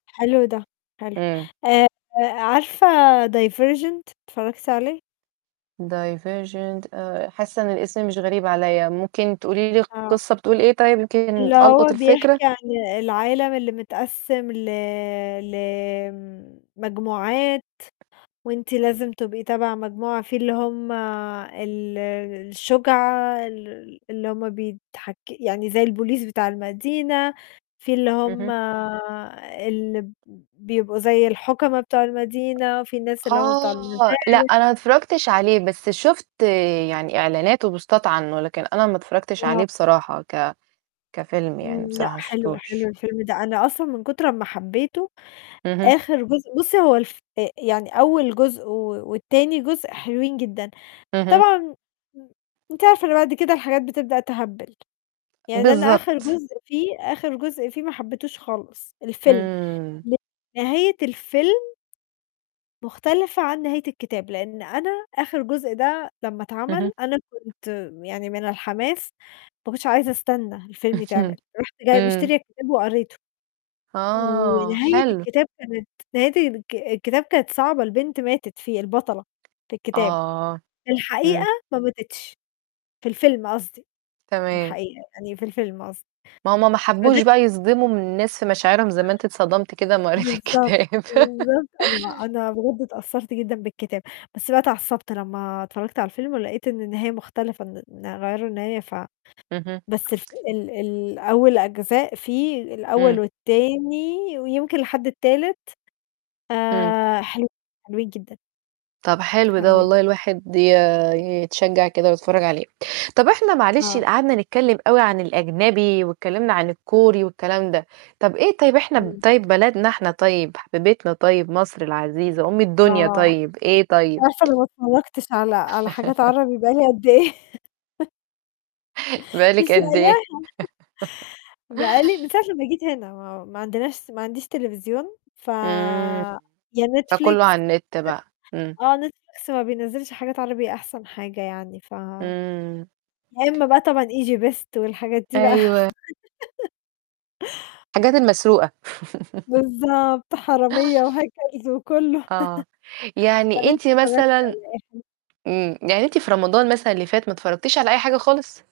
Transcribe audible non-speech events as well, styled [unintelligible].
حلو ده حلو. إمم. آآعارفة Divergent؟ اتفرجتِ عليه؟ Divergent آآ حاسة إن الاسم مش غريب عليّا. ممكن تقولي لي آه. القصة بتقول إيه طيب؟ يمكن اللي ألقُط هو الفكرة. بيحكي عن العالم اللي متقسم ل لمجموعات، وأنتِ لازم تبقي تبع مجموعة. فيه اللي هُم ال الشُجعى ال اللي هُم بيتحك يعني زي الpolice بتاع المدينة، فيه اللي هُم اهم. اللي بيبقوا زي الحُكما بتاع المدينة، وفيه ناس اللي هُم بتوع آه، لأ، [unintelligible] أنا ما اتفرجتش عليه بس شُفت يعني إعلانات و بوستات عنه، لكن أنا ما اتفرجتش آه. عليه بصراحة ك كفيلم إمم، يعني لأ بصراحة ما حلو حلو شُفتوش. الفيلم ده. أنا أصلًا من كتر أما حبيته اهم. آخر جُزء بُصي هو الف أ يعني أول جُزء و وتاني جزء حلوين جدًا. اهم. طبعًا م أنتِ عارفة إن بعد كده الحاجات بتبدأ تهبّل. يعني أنا آخر بالضبط. جزء فيه، آخر جزء فيه ما حبيتهوش خالص الفيلم. إمم. نهاية الفيلم مُختلفة عن نهاية الكتاب. لإن أنا آخر جُزء ده لما اهم. اتعمل أنا كنت يعني من الحماس ماكنتش عايزة أستنى الفيلم يتعمل. اهم. رُحت جاية إمم. مشترية الكتاب وقريته. آه، ونهاية حلو. الكتاب كانت نهاية الك الكتاب كانت صعبة، البنت ماتت فيه، البطلة في الكتاب. آه. في الحقيقة إمم. ما ماتتش، في الفيلم قصدي. في تمام. الحقيقة، يعني في الفيلم قصدي. ما هُم ما حبوش [unintelligible] بقى يصدموا الناس في مشاعرهم زي ما أنتِ اتصدمتِ كدهِ اما قريتِ بالضبط، الكتاب. بالضبط. أنا ما [laughs] أنا بجد اتأثرت جدًا بالكتاب. بس بقى اتعصبت لما اتفرجت على الفيلم ولقيت إن النهاية مختلفة إن إن غيروا النهاية ف اهم. بس ف ال الأول أجزاء فيه الأول إمم. والتاني، ويمكن لحد التالت إمم. آآ حلوين، حلوين جدًا. طَب حلو ده حلوين. والله الواحد ي يتشجع كده ويتفرج عليه. طَب إحنا معلش آه. قعدنا نتكلم أوي عن الأجنبي واتكلمنا عن الكوري والكلام ده. طَب إيه طيب إحنا إمم. طيب بلدنا إحنا طيب حبيبتنا طيب مصر العزيزة أُم الدنيا آه، طيب إيه أنتِ طيب؟ عارفة أنا ما اتفرجتش على على حاجات [laughs] عربي بقى لي قد إيه؟ [laughs] بقى مش لِك قد إيه؟ لاقياها [chuckles] بقى لي من [laughs] ساعة لمّا جيت هنا ما ما عندناش ما عنديش تليفزيون ف إمم، يا فكله Netflix. على النت بقى، إمم. آه Netflix ما بينزلِش حاجات عربي أحسن حاجة يعني ف إمم. يا إما بقى طبعًا Egybest والحاجات دي بقى. أيوه. [laughs] الحاجات المسروقة. [laughs] بالضبط، حرامية و hackers و كله. آه، [laughs] طب يعني أنتِ أنتِ اتفرجت مثلًا على إيه حلو؟ إمم، يعني أنتِ في رمضان مثلًا اللي فات ما اتفرجتيش على أي حاجة خالص؟